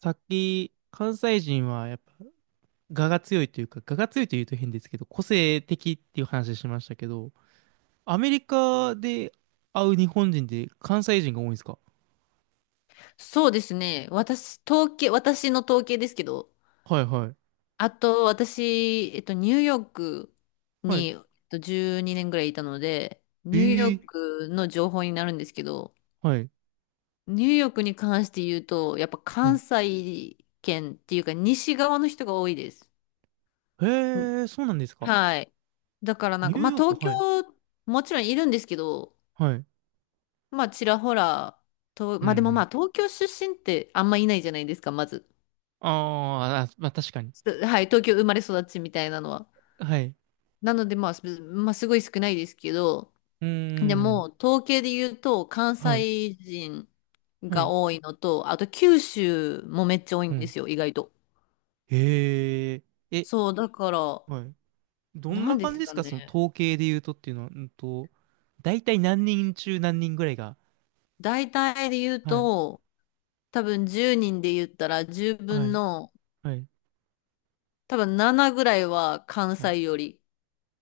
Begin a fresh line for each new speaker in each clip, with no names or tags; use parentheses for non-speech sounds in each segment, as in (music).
さっき、関西人はやっぱ、我が強いというか、我が強いというと変ですけど、個性的っていう話しましたけど、アメリカで会う日本人で関西人が多いんですか？
そうですね。私の統計ですけど、
はいはい。
あと私、ニューヨーク
はい。
に、12年ぐらいいたので、
え
ニューヨー
ー、
クの情報になるんですけど、
はい。
ニューヨークに関して言うと、やっぱ
は
関
い。
西圏っていうか、西側の人が多いです。
へ
ん
えー、そうなんですか。
はい。だからなん
ニュ
か、
ー
まあ
ヨーク、
東京、
はい。
もちろんいるんですけど、
はい。
まあちらほら、
うんう
まあでもま
ん。
あ東京出身ってあんまいないじゃないですか、まず。
あーあ、まあ確かに。
はい、東京生まれ育ちみたいなのは。
はい。
なので、まあ、すごい少ないですけど、
うー
で
ん。
も、統計で言うと、関
はい。
西人
は
が
い。
多いのと、あと九州もめっちゃ多い
う
んで
ん。
すよ、意外と。
へえ。え、
そう、だから、
はい。どん
な
な
んで
感じ
す
です
か
かその
ね。
統計で言うとっていうのは、大体何人中何人ぐらいが。
大体で言う
はい、
と、多分10人で言ったら10
は
分
い、
の、
はい、
多分7ぐらいは関
はい。
西より。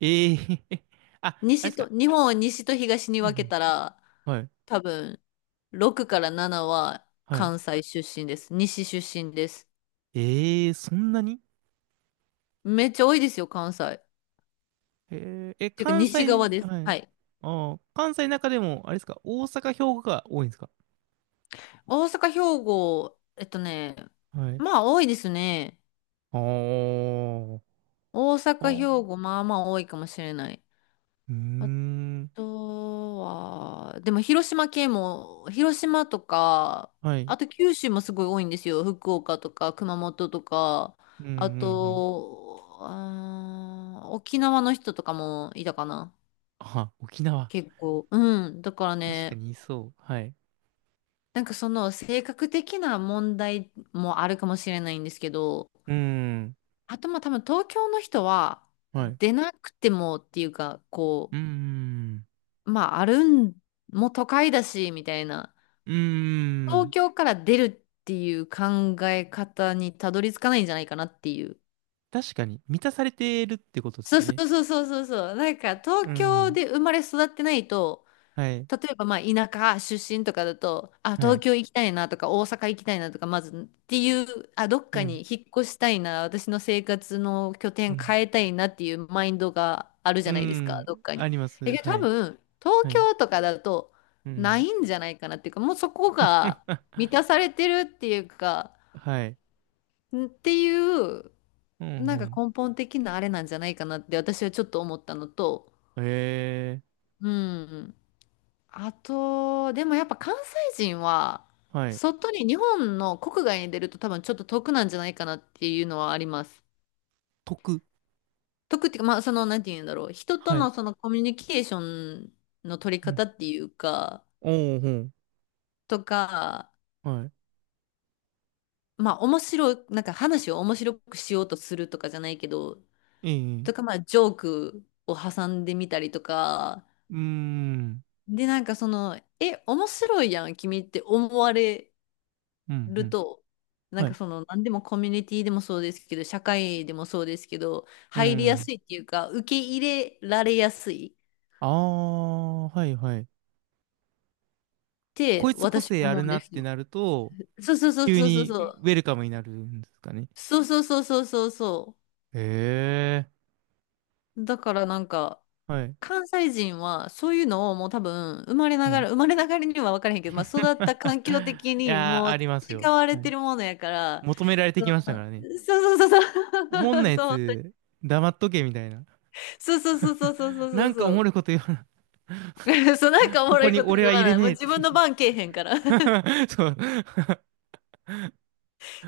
ええ (laughs) あ、あれで
西
す
と、
か。
日本を西と東に
うんう
分け
ん、
たら、
はい、
多分、6から7は
はい。
関西出身です。西出身です。
ええそんなに
めっちゃ多いですよ、関西。っ
ええ、
ていうか、
関西、
西側です。
は
は
い。
い。
ああ、関西の中でも、あれですか、大阪、兵庫が多いんですか？
大阪、兵庫、えっとね、
はい。
まあ多いですね。
あー
大
あ
阪、兵
ー、
庫、まあまあ多いかもしれない。
うーん、
あとは、でも広島県も、広島とか、
はい。
あと九州もすごい多いんですよ。福岡とか熊本とか、
うん、うん、う
あ
ん。
と、沖縄の人とかもいたかな。
あ、沖縄。
結構。うん。だから
確か
ね、
にいそう。はい。
なんかその性格的な問題もあるかもしれないんですけど、
うーん、
あとまあ多分東京の人は
はい。
出なくてもっていうか、こ
うーん。
う、まああるん、もう都会だし、みたいな。
うー
東
ん。
京から出るっていう考え方にたどり着かないんじゃないかなっていう。
確かに、満たされてるってことです
そう
よ
そ
ね。
うそうそうそうそう。なんか
う
東京
ん。
で生まれ育ってないと、
はい。
例えばまあ田舎出身とかだと、あ、
は
東
い。
京行きたいなとか大阪行きたいなとか、まずっていう、あ、どっ
う
かに
ん。
引っ越したいな、私の生活の拠
う
点
ん。
変えたいなっていうマインドがあるじ
う
ゃないですか、どっ
ん。
か
あ
に。
りま
え、
す。
けど
は
多
い。
分、東
はい。
京とかだと
う
な
ん。
いんじゃないかなっていうか、もうそこが
(laughs)
満たされてるっていうか、
はい。
んっていう、
う
なんか
ん、
根本的なあれなんじゃないかなって私はちょっと思ったのと、
うん。ええ
うん。あと、でもやっぱ関西人は、
はい。
外に日本の国外に出ると多分ちょっと得なんじゃないかなっていうのはあります。
得。
得っていうか、まあその、なんて言うんだろう。人と
はい。
のそのコミュニケーションの取り
うん。
方っていうか、
おー、
とか、
ほん。はい。
まあ面白い、なんか話を面白くしようとするとかじゃないけど、
え
とか
え
まあジョークを挟んでみたりとか、
うーん。
で、なんかその、え、面白いやん、君って思われ
うん、う
る
ん。
と、なん
は
か
い。
その、何でもコミュニティでもそうですけど、社会でもそうですけど、
う
入りや
ん。
すいっていうか、受け入れられやすいっ
ああ、はい、はい。
て
こいつ個
私
性あ
思
る
うん
な
で
っ
す
て
よ。
なると、
そうそうそう
急
そうそう
に
そ
ウ
う。
ェルカムになるんですかね。
そうそうそうそうそうそ
ええ
う。だからなんか、
はい、
関西人はそういうのをもう多分、
はい。
生
(laughs) い
まれながらには分からへんけど、まあ育った環境的に
やー、
も
あ
う
りますよ。
培われ
は
て
い。
るものやから、
求められてきましたからね。
そうそうそう
おもん
そ
な
う。(laughs)
や
そう
つ、黙っとけみたいな。
そうそうそうそう
(laughs)
そうそう
な
そう
んかお
そ
もろ
う。
いこと言わな。
(laughs) そうなんかお
こ
もろ
こ
い
に
こと
俺
言
は
わ
入れ
ない。
ね
もう
えって
自分の番けえへんから (laughs) っ
(laughs) そう。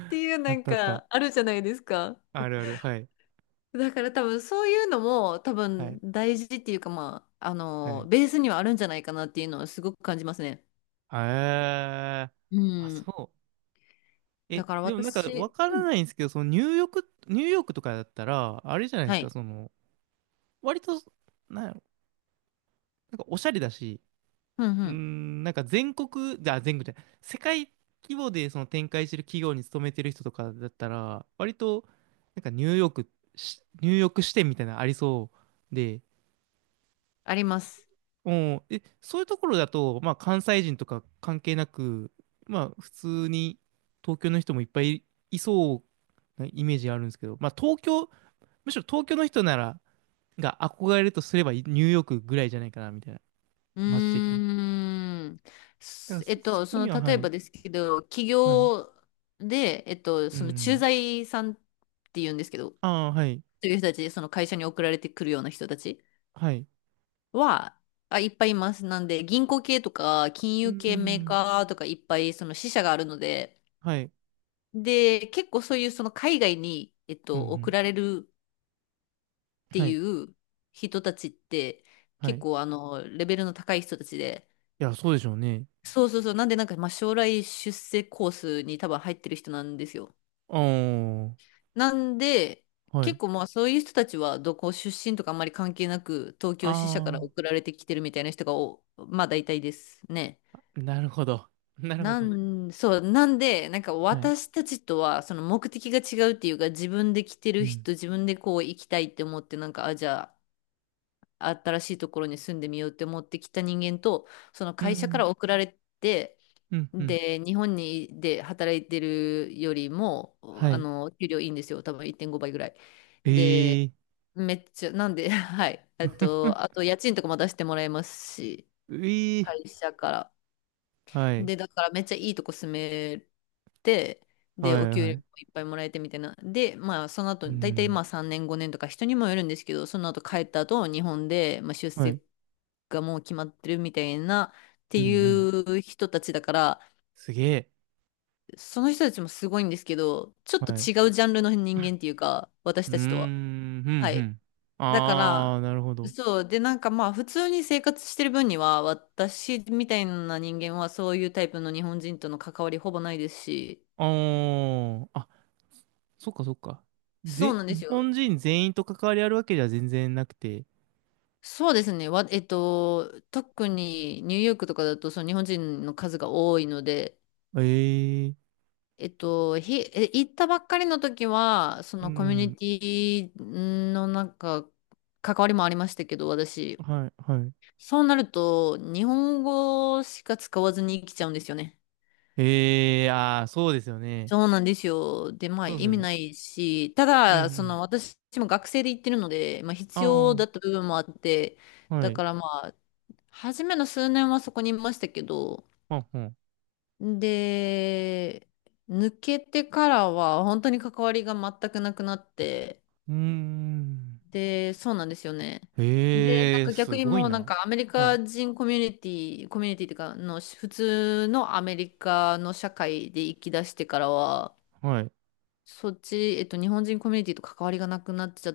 ていうな
あっ
ん
たあった。
かあるじゃないですか。
あるある。はい。
だから多分そういうのも多
は
分
い。
大事っていうかまあ、あ
は
の、
い。
ベースにはあるんじゃないかなっていうのはすごく感じますね。
あー。
う
あ、
ん。
そう。
だ
え、
から
でもなんかわ
私、
か
う
ら
ん。
ないんですけど、そのニューヨークとかだったら、あれじゃないで
は
すか、
い。
その、割と、なんやろ、なんかおしゃれだし、
うんう
うー
ん。
ん、なんか全国じゃない、世界規模でその展開してる企業に勤めてる人とかだったら、割と、なんかニューヨーク支店みたいなのありそうで、
あります。
うん、え、そういうところだと、まあ関西人とか関係なく、まあ普通に東京の人もいっぱいいそうなイメージあるんですけど、まあ東京、むしろ東京の人なら、が憧れるとすればニューヨークぐらいじゃないかな、みたいな、
う
街的に。
ーん。
だから
えっ
そ
と、そ
こ
の
には、
例
は
え
い、
ばですけど、企
はい、
業で、
う
その駐
ん。
在さんって言うんですけど、そ
ああ、はい。
ういう人たち、その会社に送られてくるような人たち
はい。
は、あ、いっぱいいます。なんで、銀行系とか、金
うー
融系メー
ん。
カーとか、いっぱいその支社があるので、
はい。
で、結構そういうその海外に、
うん、う
送
ん。
られるって
は
い
い。
う人たちって、
はい。
結
い
構あの、レベルの高い人たちで、
や、そうでしょうね。
そうそうそう、なんでなんか、まあ、将来出世コースに多分入ってる人なんですよ。
ああ、
なんで、
は
結
い。
構まあそういう人たちはどこ出身とかあんまり関係なく、東京支社から送
あ
られてきてるみたいな人が、まあ大体ですね。
あ、なるほど。(laughs) なるほど。
そう、なんで、なんか
はい。
私たちとはその目的が違うっていうか、自分で来て
う
る
ん。
人、自分でこう行きたいって思って、なんか、あ、じゃあ、新しいところに住んでみようって思ってきた人間と、その
う
会社か
ん。
ら送られて、
うん、うん。
で、日本にで働いてるよりも、
は
あ
い。
の、給料いいんですよ。多分1.5倍ぐらい。
ええ
で、
ー。
めっちゃ、なんで、(laughs) はい。あ
(laughs)
と家賃とかも出してもらえますし、
うえー。
会社から。
はい。
で、だからめっちゃいいとこ住めて、で、
は
お
い、
給
は
料
い。
もいっぱいもらえてみたいな。で、まあ、その
う
後、大体
ん。
まあ3年、5年とか人にもよるんですけど、その後帰った後、日本で、まあ、出
はい。
世がもう決まってるみたいな、って
うん、う
い
ん。
う人たちだから、
すげえ。
その人たちもすごいんですけど、ちょっと
はい。う
違うジャンルの人間っていうか、私
ーん、う
たちとは。
ん、
は
う
い。
ん。
だか
ああ、
ら、
なるほど。
そう。で、なんかまあ、普通に生活してる分には、私みたいな人間はそういうタイプの日本人との関わりほぼないですし、
ああ、あ、そっかそっか。
そう
ぜ、
なんで
日
すよ。
本人全員と関わりあるわけじゃ全然なくて。
そうですね。わ、えっと、特にニューヨークとかだと、その日本人の数が多いので、
ええ
行ったばっかりの時は、そ
う
のコミュニ
ん。
ティのなんか、関わりもありましたけど、私。
はい、はい。
そうなると、日本語しか使わずに生きちゃうんですよね。
ええああー、そうですよね。
そうなんですよ。で、まあ
そうです
意
よ
味
ね。
ないし、た
うん、う
だ、そ
ん。
の私も学生で行ってるので、まあ必要
あ
だった部分もあって、
あ、は
だ
い。
からまあ、初めの数年はそこにいましたけど、
はんはん。
で、抜けてからは本当に関わりが全くなくなって、
うーん。
で、そうなんですよね。で、なん
ええ
か逆
す
に
ごい
もうなん
な。
かアメリ
はい、
カ人コミュニティっていうかの、普通のアメリカの社会で生き出してからは、
はい。
そっち、日本人コミュニティと関わりがなくなっちゃっ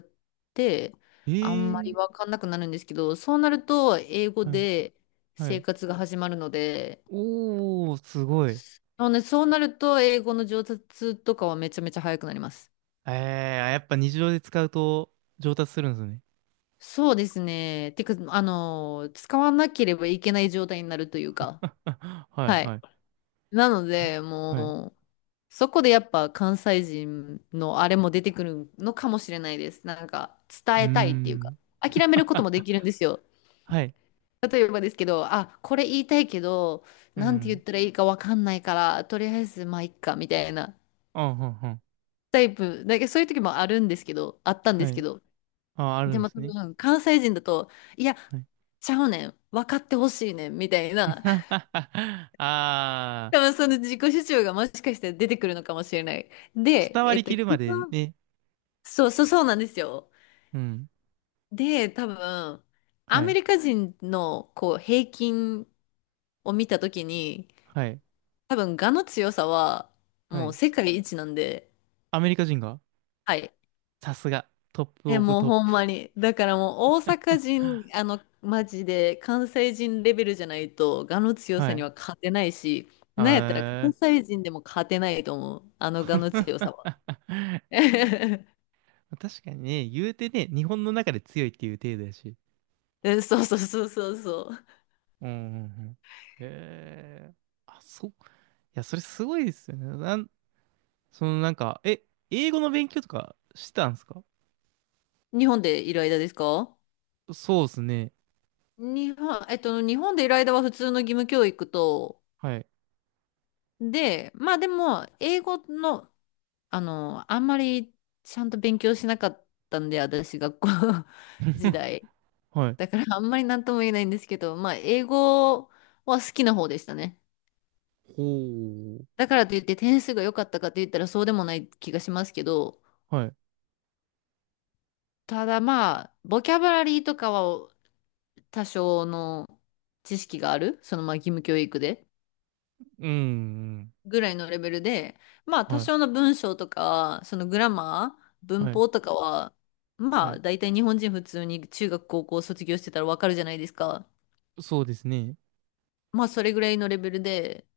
て、あんまり
え
わ
え
かんなくなるんですけど、そうなると、英語
はい、
で
は
生
い。
活が始まるので、
おー、すごい。
そうね、そうなると、英語の上達とかはめちゃめちゃ早くなります。
ええやっぱ日常で使うと上達するんですね。
そうですね。てか、あの、使わなければいけない状態になるというか、
(laughs) は
は
い、は
い。
い。
なの
ん
で、
はい。
もう、そこでやっぱ関西人のあれも出てくるのかもしれないです。なんか、伝
うー
えたいっていうか、
ん。
諦めることもで
(laughs)
きるんですよ。
はい。
例えばですけど、あ、これ言いたいけど、
う
なんて言っ
ん。
たらいいかわかんないから、とりあえずまあいっか、みたいな
うん、うん、うん。
タイプ、そういう時もあるんですけど、あったんで
は
すけ
い。
ど、
あ、あるん
で
で
も
す
多
ね。
分関西人だと、いや、
はい。
ちゃうねん、分かってほしいねん、みたいな、
(laughs) ああ、
多分その自己主張がもしかしたら出てくるのかもしれない。で、
伝わりきるま
基
で
本
ね。
そうそうそうなんですよ。
うん。
で、多分、ア
は
メ
い。
リカ人のこう平均を見た時に、
はい。
多分、我の強さは、
は
もう
い。
世界一なんで、
アメリカ人が
はい。
さすが。トップ
え、
オブ
もう
トッ
ほん
プ。
まに。だからもう大阪人、マジで関西人レベルじゃないと、我の強
は
さに
い。
は勝てないし、なんやったら関
あー
西人でも勝てないと思う。あの我の強さは。(laughs)
(laughs) 確かにね、言うてね、日本の中で強いっていう程度やし。
えそうそうそうそうそ
うん、うん、うん。へえ。あ、そう。いや、それすごいですよね。なんそのなんか、え、英語の勉強とかしてたんですか？
う。日本でいる間ですか？
そうですね。
日本、日本でいる間は普通の義務教育と、
はい。
で、まあでも、英語の、あんまりちゃんと勉強しなかったんで、私、学校 (laughs) 時
(laughs)
代。
はい。
だから、あんまりなんとも言えないんですけど、まあ、英語は好きな方でしたね。
ほう。
だからといって点数が良かったかと言ったらそうでもない気がしますけど、
はい。
ただまあ、ボキャブラリーとかは多少の知識がある、そのまあ義務教育で。
うん。
ぐらいのレベルで、まあ多
はい。
少の文章とか、そのグラマー、文
はい。
法とかは、ま
は
あ
い。
大体日本人普通に中学高校卒業してたらわかるじゃないですか。
そうですね。
まあそれぐらいのレベルで、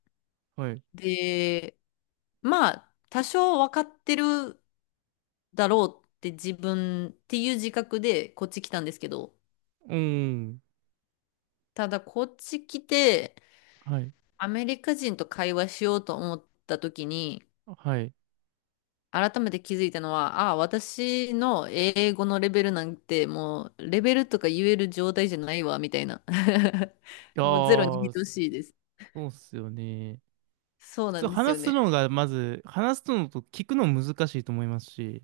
はい。
で、まあ多少わかってるだろうって自分っていう自覚でこっち来たんですけど、
うん。
ただこっち来て
はい。
アメリカ人と会話しようと思った時に、
はい。い
改めて気づいたのは、ああ、私の英語のレベルなんて、もう、レベルとか言える状態じゃないわ、みたいな。(laughs)
や
もうゼロに
ー、そ
等しいです。
うっすよね。
そう
普
な
通
んですよ
話すの
ね。
が、まず、話すのと聞くの難しいと思いますし、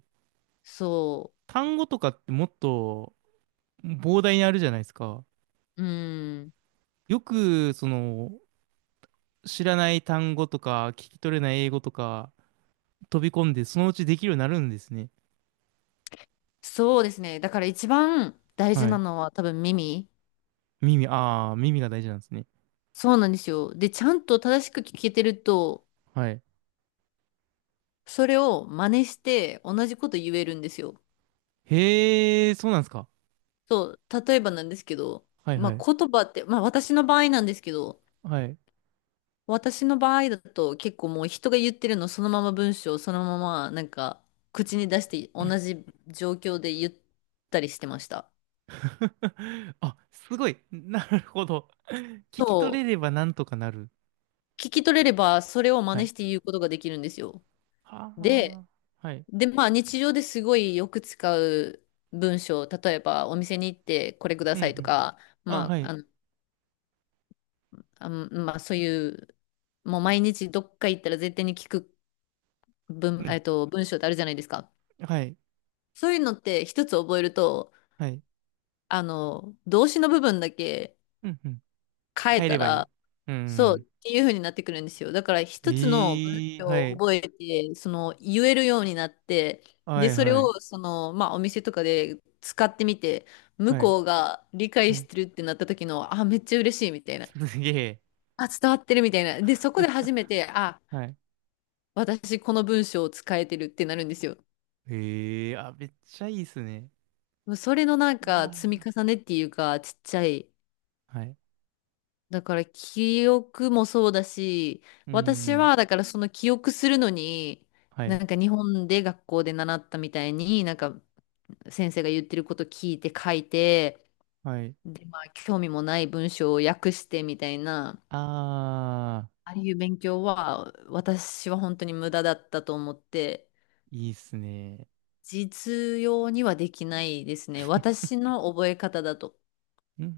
そ
単語とかってもっと膨大にあるじゃないですか。
う。うん。
よく、その、知らない単語とか、聞き取れない英語とか、飛び込んで、そのうちできるようになるんですね。
そうですね。だから一番大事
は
な
い。
のは多分耳。
耳、ああ、耳が大事なんですね。
そうなんですよ。で、ちゃんと正しく聞けてると、
はい。
それを真似して同じこと言えるんですよ。
へえ、そうなんですか。
そう。例えばなんですけど、
はい
ま
はい。
あ言葉って、まあ私の場合なんですけど、
はい。
私の場合だと結構もう人が言ってるのそのまま文章をそのまま口に出して同じ状況で言ったりしてました。
(laughs) あ、すごい。なるほど。聞
そ
き取れ
う。
ればなんとかなる。
聞き取れればそれを真
は
似
い。
して言うことができるんですよ。
は
で、
あ、はい。
で、まあ日常ですごいよく使う文章、例えばお店に行ってこれくだ
うんう
さいと
ん。
か、
あ、
ま
は
あ、
い。
あの、まあそういう、もう毎日どっか行ったら絶対に聞く
う
文、
ん。
文章ってあるじゃないですか。
はい。
そういうのって一つ覚えると、
はい。
動詞の部分だけ
うんうん。
変え
帰
た
ればいい。
ら、
う
そうっ
ん。
ていう風になってくるんですよ。だから一つの文
ええ、
章
は
を
い。
覚えて、その言えるようになって、
は
で、
い
それ
はい。
をその、まあお店とかで使ってみて、向
はい。
こうが理解
は
し
い。
てるってなった時の、あ、めっちゃ嬉しいみたいな。
すげえ。
あ、伝わってるみたいな。で、そこで初めて、あ、
はい。
私この文章を使えてるってなるんですよ。
ええ、あ、めっちゃいいっすね。
それの
いや
積み
ー
重ねっていうか、ちっちゃい
はい。
だから記憶もそうだし、
う
私
ん。
はだからその記憶するのに、
はい。
日本で学校で習ったみたいに、先生が言ってること聞いて書いて、
はい。
で、まあ興味もない文章を訳してみたいな、
ああ、
ああいう勉強は私は本当に無駄だったと思って、
いいっすね。
実用にはできないですね。私の覚え方だと。
うん。